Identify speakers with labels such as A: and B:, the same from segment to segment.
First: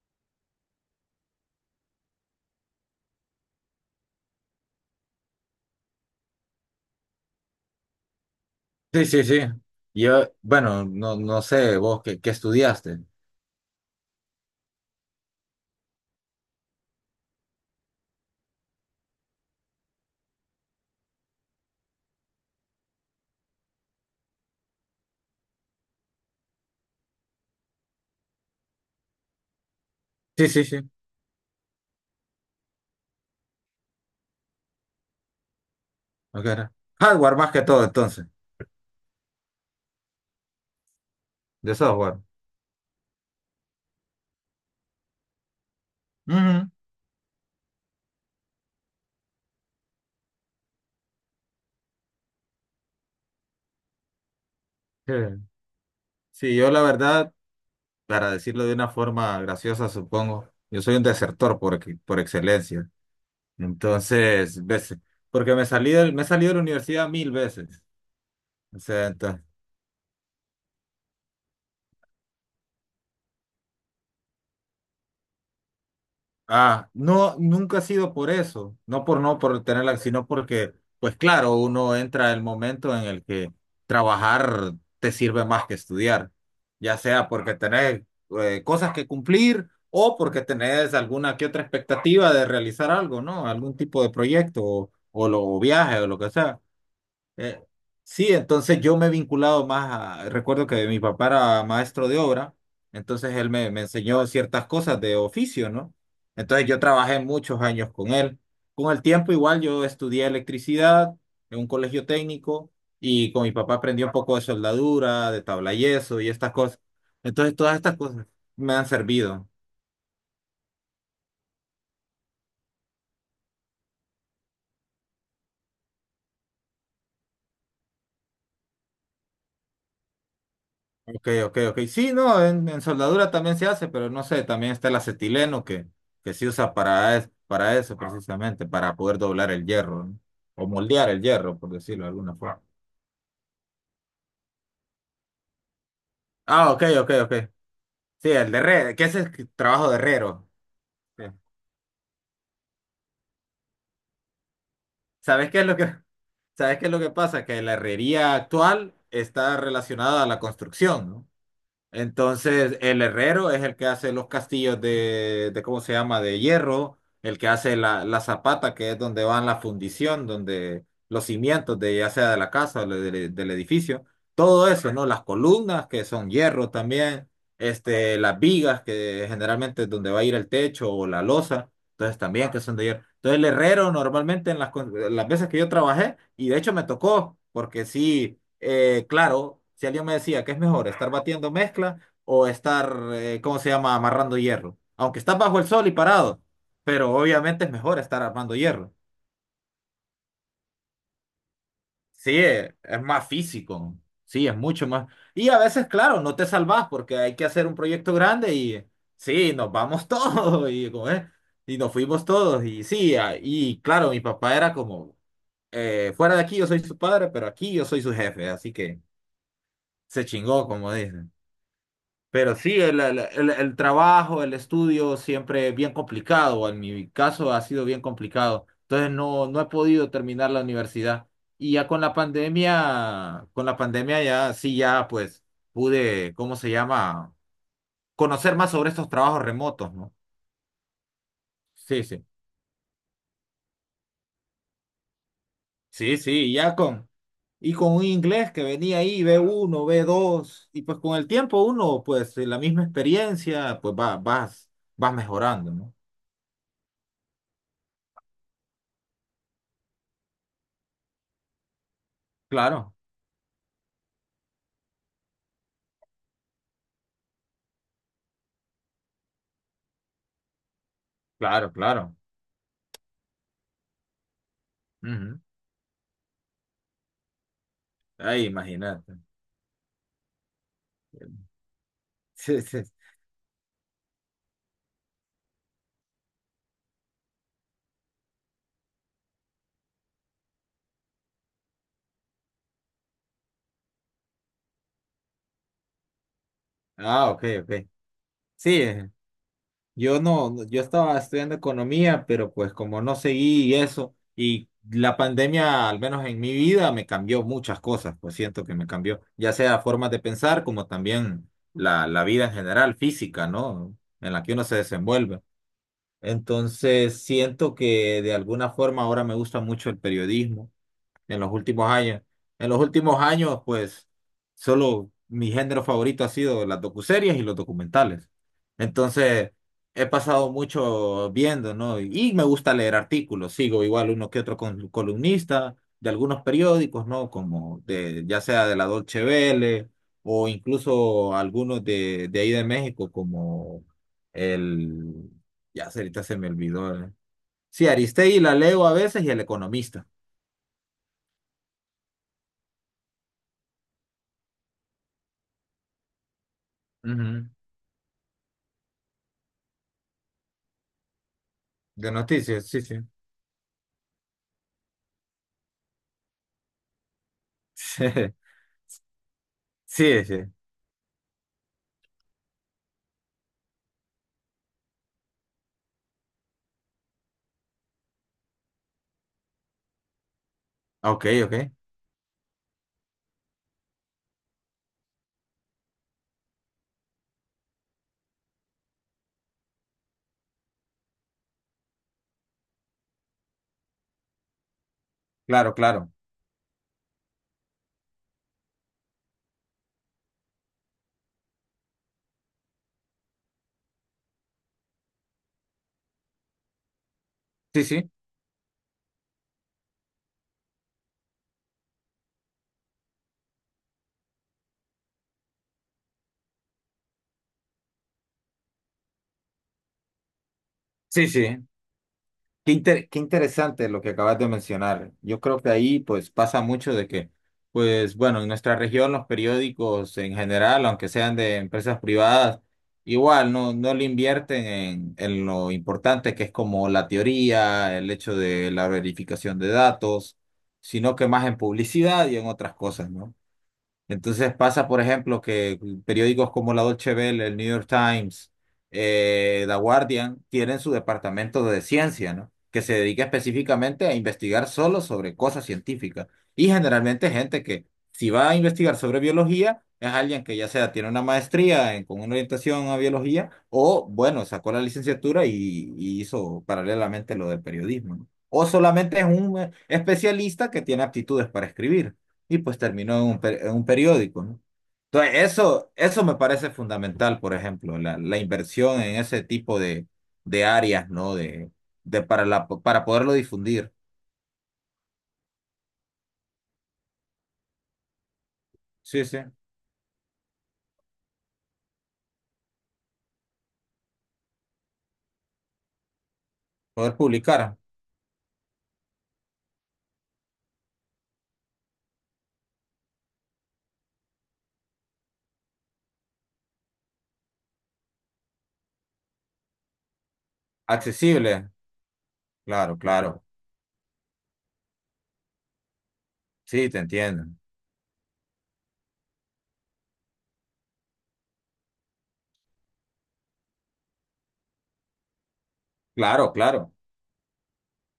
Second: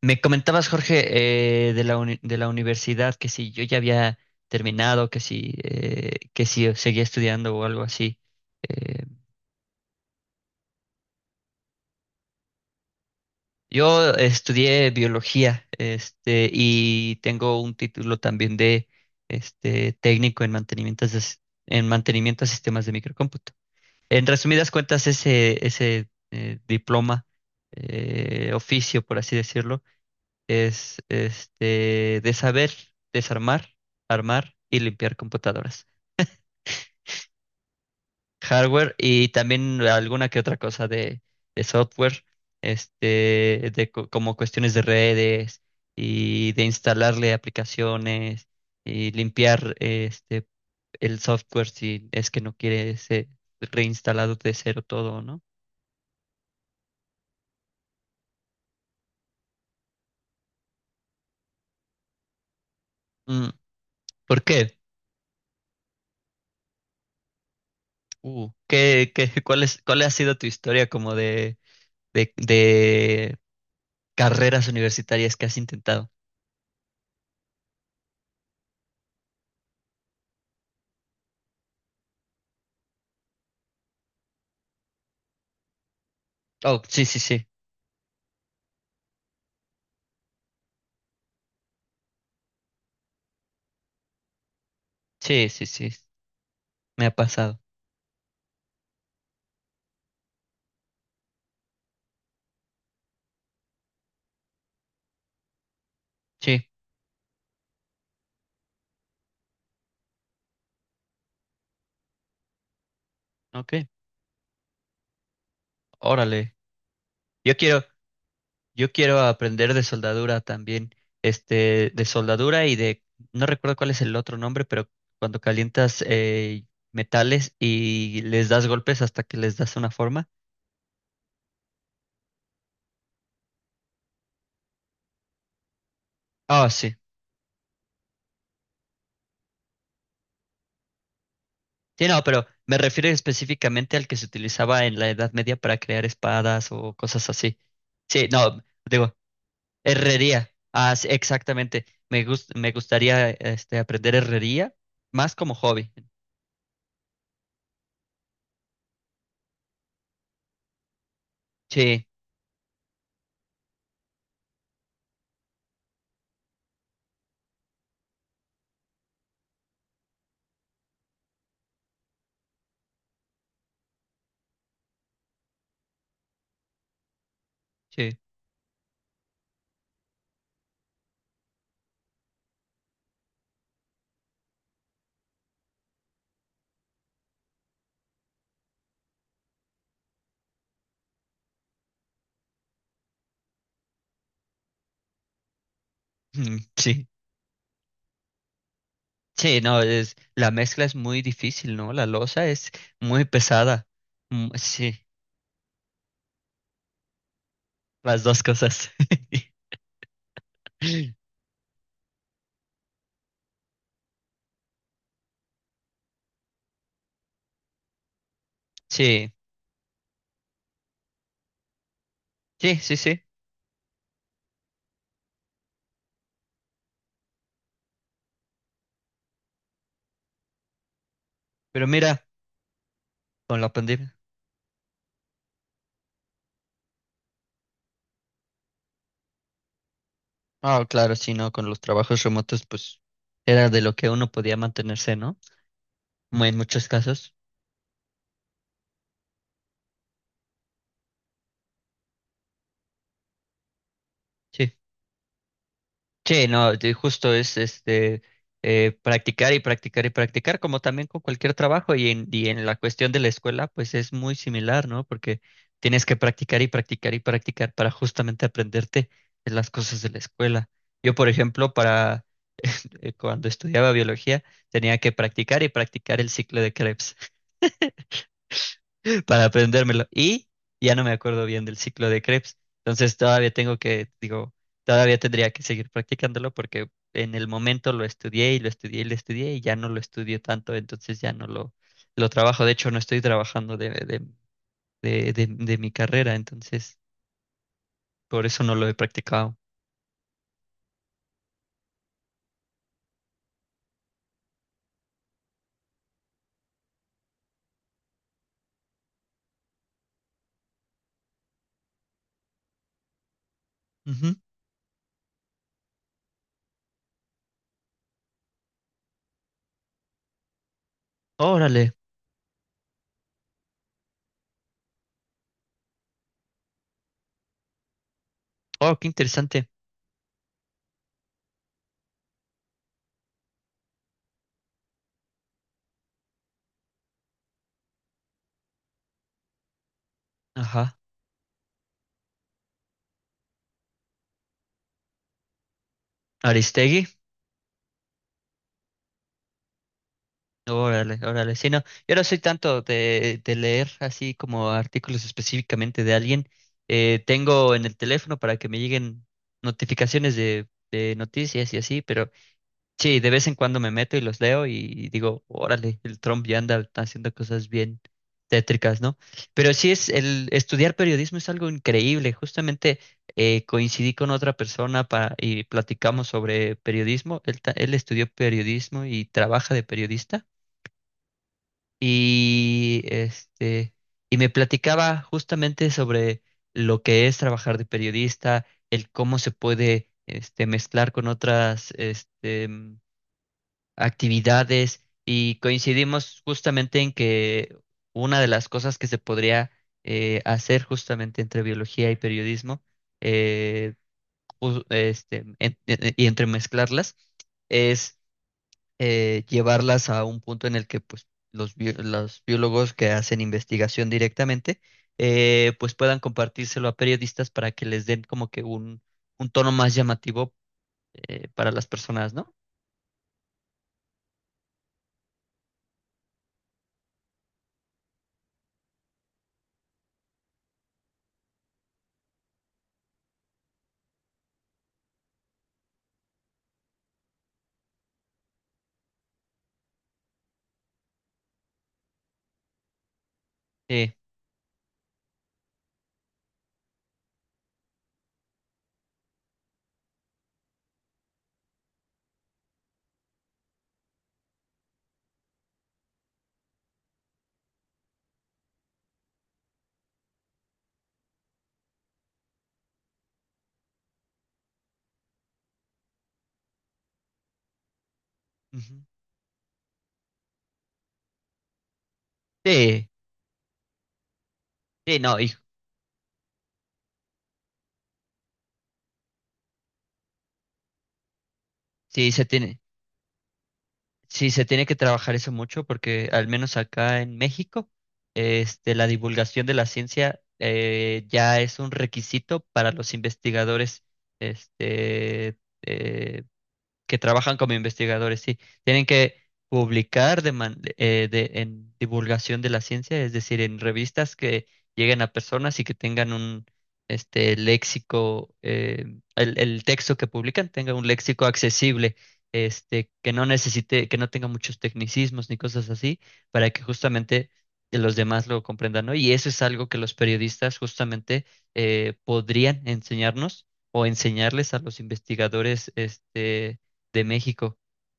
A: Me comentabas, Jorge, de la de la universidad, que si yo ya había terminado, que si seguía estudiando o algo así. Eh,
B: Sí, sí, sí. Yo, bueno, no, no sé, vos qué, qué estudiaste.
A: yo estudié biología, este, y tengo un título también de este, técnico en mantenimiento, en mantenimiento de sistemas de microcómputo. En resumidas cuentas, ese diploma, oficio, por así decirlo,
B: Sí, sí, sí.
A: es este de saber desarmar, armar y limpiar computadoras.
B: Ok, era. Hardware más que todo, entonces,
A: Hardware y también alguna que otra cosa de
B: de software.
A: software, este, de como cuestiones de redes y de
B: Ujú.
A: instalarle aplicaciones y limpiar este el software si es que no quiere ser reinstalado de cero
B: Sí.
A: todo, ¿no?
B: Sí, yo la verdad, para decirlo de una forma graciosa, supongo, yo soy un desertor por excelencia.
A: Mm. ¿Por
B: Entonces,
A: qué?
B: veces, porque me he salido de la universidad mil veces. O sea,
A: ¿Cuál es, cuál ha sido tu historia como de de, de carreras universitarias que has intentado?
B: ah, no, nunca ha sido por eso, no por tenerla, sino porque, pues claro, uno entra el momento en el que trabajar te sirve más que estudiar,
A: Oh,
B: ya
A: sí, sí,
B: sea
A: sí.
B: porque tenés cosas que cumplir o porque tenés alguna que otra expectativa de realizar algo, ¿no? Algún tipo de proyecto o,
A: Sí,
B: o
A: sí, sí.
B: viaje o lo que sea.
A: Me ha pasado.
B: Eh, sí, entonces yo me he vinculado más a, recuerdo que mi papá era maestro de obra, entonces me enseñó ciertas cosas de oficio, ¿no? Entonces
A: Sí,
B: yo trabajé muchos años con él. Con el tiempo igual yo estudié electricidad en un colegio técnico y con mi
A: ok.
B: papá aprendí un poco de soldadura, de tablayeso y estas
A: Órale.
B: cosas. Entonces
A: Yo
B: todas
A: quiero,
B: estas cosas me han
A: yo quiero
B: servido.
A: aprender de soldadura también. Este, de soldadura y de, no recuerdo cuál es el otro nombre, pero cuando calientas metales y les das golpes hasta que les das una forma.
B: Ok, ok, ok. Sí, no, en soldadura también se hace, pero no sé, también está el acetileno que se
A: Ah,
B: usa
A: sí.
B: para eso precisamente, para poder doblar el hierro, ¿no? O moldear el hierro, por decirlo
A: Sí,
B: de
A: no,
B: alguna
A: pero
B: forma.
A: me refiero específicamente al que se utilizaba en la Edad Media para crear espadas
B: Ah, ok,
A: o
B: ok,
A: cosas
B: ok.
A: así. Sí,
B: Sí, el de
A: no,
B: herrero, que
A: digo,
B: ese es el trabajo de herrero.
A: Herrería, ah, sí,
B: Sí.
A: exactamente. Me gustaría este, aprender herrería más
B: ¿Sabes
A: como
B: qué es lo que,
A: hobby.
B: sabes qué es lo que pasa? Que la herrería actual está relacionada a la construcción, ¿no?
A: Sí,
B: Entonces, el herrero es el que hace los castillos de ¿cómo se llama? De hierro, el que hace la zapata, que es donde van la fundición, donde los cimientos de ya sea de la casa del edificio, todo eso, ¿no? Las columnas que son hierro también,
A: sí,
B: este, las vigas que generalmente es donde va a ir el techo o la losa, entonces también que son de hierro. Entonces, el herrero normalmente en las veces que yo trabajé, y de hecho me tocó, porque sí claro, si alguien me decía que es mejor estar batiendo mezcla o estar, ¿cómo se llama?, amarrando hierro. Aunque estás bajo el sol y parado,
A: mm, sí.
B: pero obviamente es mejor estar armando hierro.
A: Sí, no, es, la mezcla es muy difícil, ¿no? La
B: Sí,
A: loza es
B: es
A: muy
B: más
A: pesada.
B: físico, sí,
A: Mm,
B: es mucho
A: sí,
B: más. Y a veces, claro, no te salvás porque hay que hacer un proyecto
A: las dos
B: grande y
A: cosas.
B: sí, nos vamos todos y, como es, y nos fuimos todos. Y sí, ah, y claro, mi papá era como, fuera de aquí yo soy su padre, pero aquí yo soy su jefe, así que
A: Sí,
B: se chingó, como dice. Pero
A: sí,
B: sí,
A: sí, sí.
B: el trabajo, el estudio siempre es bien complicado. En mi caso ha sido bien complicado. Entonces no, no he podido terminar la universidad. Y
A: Pero
B: ya
A: mira, con
B: con
A: la
B: la
A: pandemia.
B: pandemia ya sí, ya pues pude, ¿cómo se llama? Conocer más sobre estos trabajos remotos, ¿no?
A: Ah, claro, sí, no, con los
B: Sí,
A: trabajos
B: sí.
A: remotos, pues era de lo que uno podía mantenerse, ¿no?
B: Sí, sí,
A: En
B: ya
A: muchos
B: con,
A: casos.
B: y con un inglés que venía ahí, B1, B2, y pues con el tiempo uno, pues la misma experiencia, pues va,
A: Sí.
B: vas mejorando, ¿no?
A: Sí, no, justo es este practicar y practicar y practicar, como también con cualquier trabajo y en la
B: Claro,
A: cuestión de la escuela, pues es muy similar, ¿no? Porque tienes que practicar y practicar y practicar para justamente aprenderte de las cosas de la escuela. Yo, por
B: claro,
A: ejemplo,
B: claro.
A: para cuando estudiaba biología, tenía que
B: Ujú.
A: practicar y practicar el ciclo de Krebs
B: Ay, imagínate.
A: para aprendérmelo. Y ya no me acuerdo bien del ciclo de Krebs.
B: Sí, sí.
A: Entonces todavía tengo que, digo, todavía tendría que seguir practicándolo porque en el momento lo estudié y lo estudié y lo estudié y ya no lo estudio tanto, entonces ya no lo trabajo. De hecho, no estoy trabajando de mi carrera, entonces
B: Ah, ok, ok.
A: por eso no
B: Sí,
A: lo he practicado.
B: yo yo estaba estudiando economía, pero pues como no seguí eso, y la pandemia, al menos en mi vida, me cambió muchas cosas, pues siento que me cambió, ya sea formas de pensar, como también la vida en general, física, ¿no? En
A: Ujú.
B: la que uno se desenvuelve. Entonces, siento que de alguna forma ahora me gusta mucho el periodismo en los
A: Órale.
B: últimos años. En los últimos años, pues, solo mi género favorito ha sido las docuseries y los documentales.
A: Oh, qué
B: Entonces,
A: interesante.
B: he pasado mucho viendo, ¿no? Y me gusta leer artículos. Sigo igual uno que otro columnista de algunos periódicos, ¿no? Como de, ya sea de la Dolce Vele o
A: Ajá.
B: incluso algunos de ahí de México, como el... Ya ahorita se me olvidó.
A: Aristegui.
B: ¿Eh? Sí, Aristegui la leo a veces y El Economista.
A: Órale, órale. Sí, no, yo no soy tanto de leer así como artículos específicamente de alguien.
B: Ujú.
A: Tengo en el teléfono para que me lleguen notificaciones de noticias y así,
B: De
A: pero
B: noticias, sí, sí.
A: sí, de vez en cuando me meto y los leo y digo, órale, el Trump ya anda haciendo cosas bien tétricas, ¿no? Pero sí es,
B: Sí, sí,
A: el
B: sí.
A: estudiar periodismo es algo increíble. Justamente coincidí con otra persona para, y platicamos sobre periodismo. Él, él estudió periodismo y trabaja de periodista
B: Ok, ok.
A: y este y me platicaba justamente sobre lo que es trabajar de periodista, el cómo se puede este mezclar con otras actividades y
B: Claro, claro.
A: coincidimos justamente en que una de las cosas que se podría hacer justamente entre biología y periodismo eh, y entremezclarlas
B: Sí, sí.
A: es llevarlas a un punto en el que pues, los biólogos que hacen investigación directamente pues puedan compartírselo a periodistas para que les den como que un tono más llamativo
B: Sí, sí.
A: para las personas, ¿no?
B: Qué qué interesante lo que acabas de mencionar. Yo creo que ahí pues pasa mucho de que, pues bueno, en nuestra región los periódicos en general, aunque sean de empresas privadas, igual no, no le invierten en lo importante que es como la teoría, el hecho de la verificación de datos, sino que más en publicidad y en otras cosas, ¿no?
A: Sí,
B: Entonces pasa, por ejemplo, que periódicos como la Dolce Vele, el New York Times, The Guardian, tienen su departamento de ciencia, ¿no? Que se dedica específicamente a investigar solo sobre cosas científicas. Y generalmente gente que si va a investigar sobre biología, es alguien que ya sea tiene una maestría con una orientación a biología o, bueno, sacó la licenciatura y hizo paralelamente lo del periodismo, ¿no? O
A: ujú,
B: solamente es un especialista que tiene aptitudes para escribir y pues
A: sí,
B: terminó en en un periódico, ¿no?
A: sí,
B: Entonces,
A: no, hijo,
B: eso me parece fundamental, por ejemplo, la inversión en ese tipo de áreas, ¿no? De
A: sí se
B: para la,
A: tiene,
B: para poderlo difundir.
A: sí se tiene que trabajar eso mucho porque al menos acá en México este, la
B: Sí, sí.
A: divulgación de la ciencia ya es un requisito para los investigadores este,
B: Poder
A: que trabajan como
B: publicar.
A: investigadores, sí, tienen que publicar de en divulgación de la ciencia, es decir, en revistas que lleguen a personas y que tengan un este léxico, el texto que publican tenga un léxico
B: Accesible.
A: accesible,
B: Claro,
A: este, que
B: claro.
A: no necesite, que no tenga muchos tecnicismos ni cosas así, para que
B: Sí, te entiendo.
A: justamente los demás lo comprendan, ¿no? Y eso es algo que los periodistas justamente podrían enseñarnos o enseñarles a los investigadores,
B: Claro,
A: este,
B: claro.
A: de México,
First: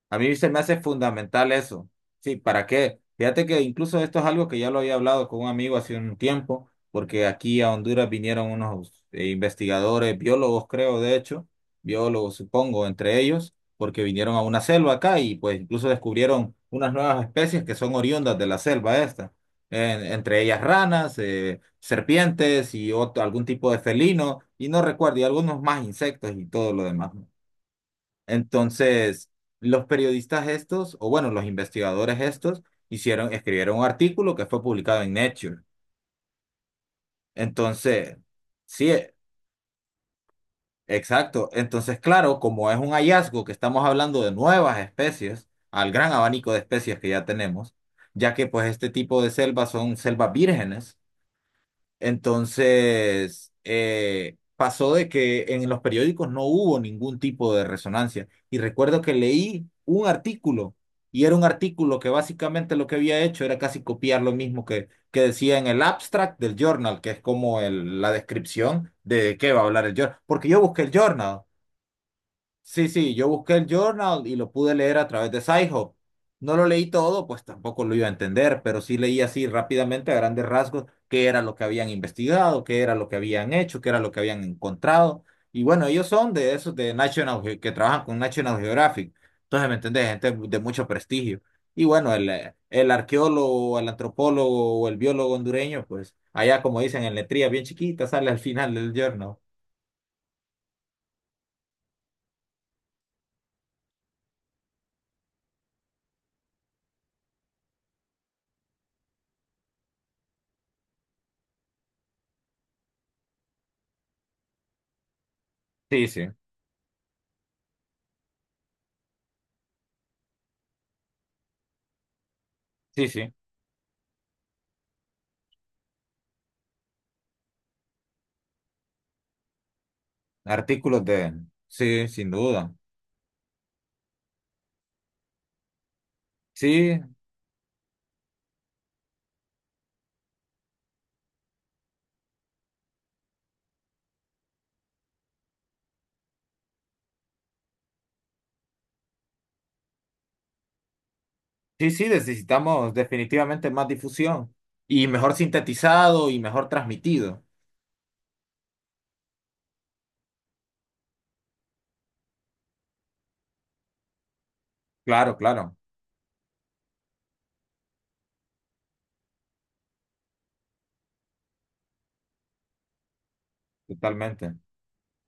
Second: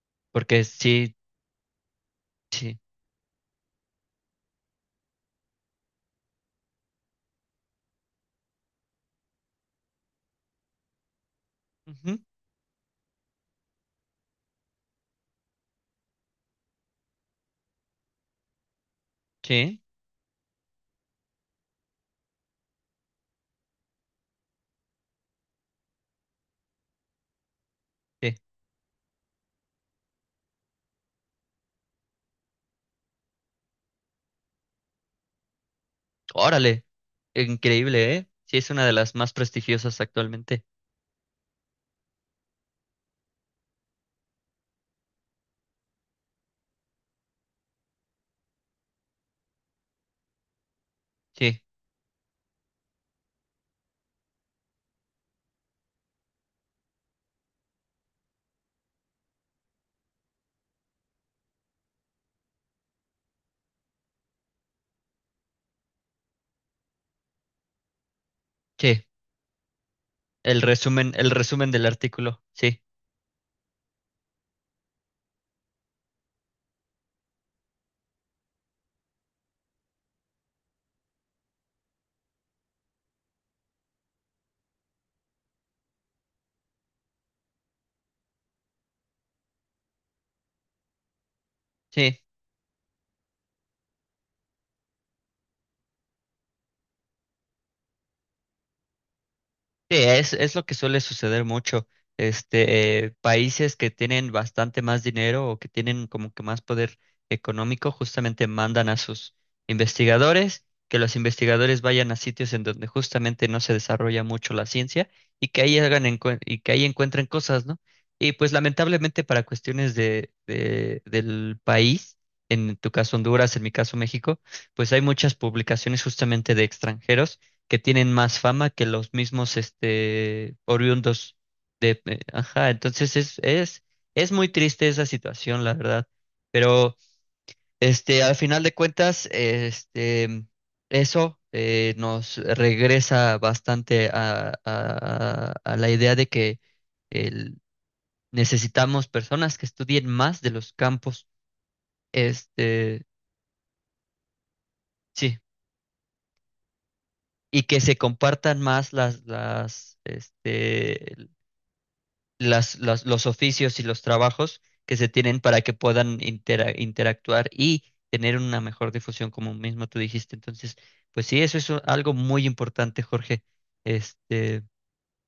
B: A mí se me
A: porque
B: hace
A: sí,
B: fundamental eso. Sí, ¿para
A: sí,
B: qué? Fíjate que incluso esto es algo que ya lo había hablado con un amigo hace un tiempo, porque aquí a Honduras vinieron unos investigadores, biólogos creo, de hecho,
A: ujú,
B: biólogos supongo, entre ellos, porque vinieron a una selva acá y pues incluso descubrieron unas nuevas especies que son oriundas de la selva esta,
A: sí,
B: entre ellas ranas, serpientes y otro, algún tipo de felino, y no recuerdo, y algunos más insectos y todo lo demás, ¿no?
A: sí.
B: Entonces, los periodistas estos, o bueno, los investigadores estos, hicieron, escribieron un artículo que fue publicado en Nature.
A: Órale, increíble,
B: Entonces,
A: ¿eh? Sí, es una
B: sí,
A: de las más prestigiosas actualmente.
B: exacto. Entonces, claro, como es un hallazgo que estamos hablando de nuevas especies, al gran abanico de especies que ya tenemos, ya que pues este tipo de selvas son selvas vírgenes.
A: Sí,
B: Entonces, pasó de que en los periódicos no hubo ningún tipo de resonancia. Y recuerdo que leí un artículo, y era un artículo que básicamente lo que había hecho era casi copiar lo mismo que decía en el abstract del journal, que es como la descripción
A: sí.
B: de qué va a hablar el journal. Porque yo busqué el
A: El
B: journal.
A: resumen del artículo. Sí,
B: Sí, sí, yo busqué el journal y lo pude leer a través de SciHub. No lo leí todo, pues tampoco lo iba a entender, pero sí leí así rápidamente a grandes rasgos qué era lo que habían investigado, qué era lo que habían hecho, qué era lo que habían encontrado. Y bueno, ellos son de esos de que trabajan con National Geographic. Entonces, ¿me entendés? Gente de mucho prestigio. Y bueno,
A: sí.
B: el arqueólogo, el antropólogo o el biólogo hondureño, pues allá como dicen en letrías bien chiquitas, sale al final del journal.
A: Sí, es lo que suele suceder mucho. Este, países que tienen bastante más dinero o que tienen como que más poder económico, justamente mandan a sus investigadores, que los investigadores vayan a sitios en donde justamente no se desarrolla mucho la ciencia y que ahí hagan
B: Sí, sí,
A: y que ahí encuentren cosas, ¿no? Y pues lamentablemente para cuestiones del país, en tu
B: sí,
A: caso
B: sí.
A: Honduras, en mi caso México, pues hay muchas publicaciones justamente de extranjeros que tienen más fama que los mismos este
B: Artículos de...
A: oriundos.
B: Sí, sin
A: Ajá,
B: duda.
A: entonces es muy triste esa situación, la verdad. Pero
B: Sí,
A: este, al final de cuentas, este, eso nos regresa bastante a la idea de que el- necesitamos personas que estudien más de los campos,
B: sí, sí, necesitamos
A: este,
B: definitivamente más difusión y mejor
A: sí,
B: sintetizado y mejor transmitido.
A: y que se compartan más las, este, las- los oficios y los trabajos que se
B: Claro,
A: tienen para que
B: claro,
A: puedan interactuar y tener una mejor difusión, como mismo tú dijiste. Entonces, pues sí, eso es algo muy importante, Jorge.
B: totalmente.
A: Este,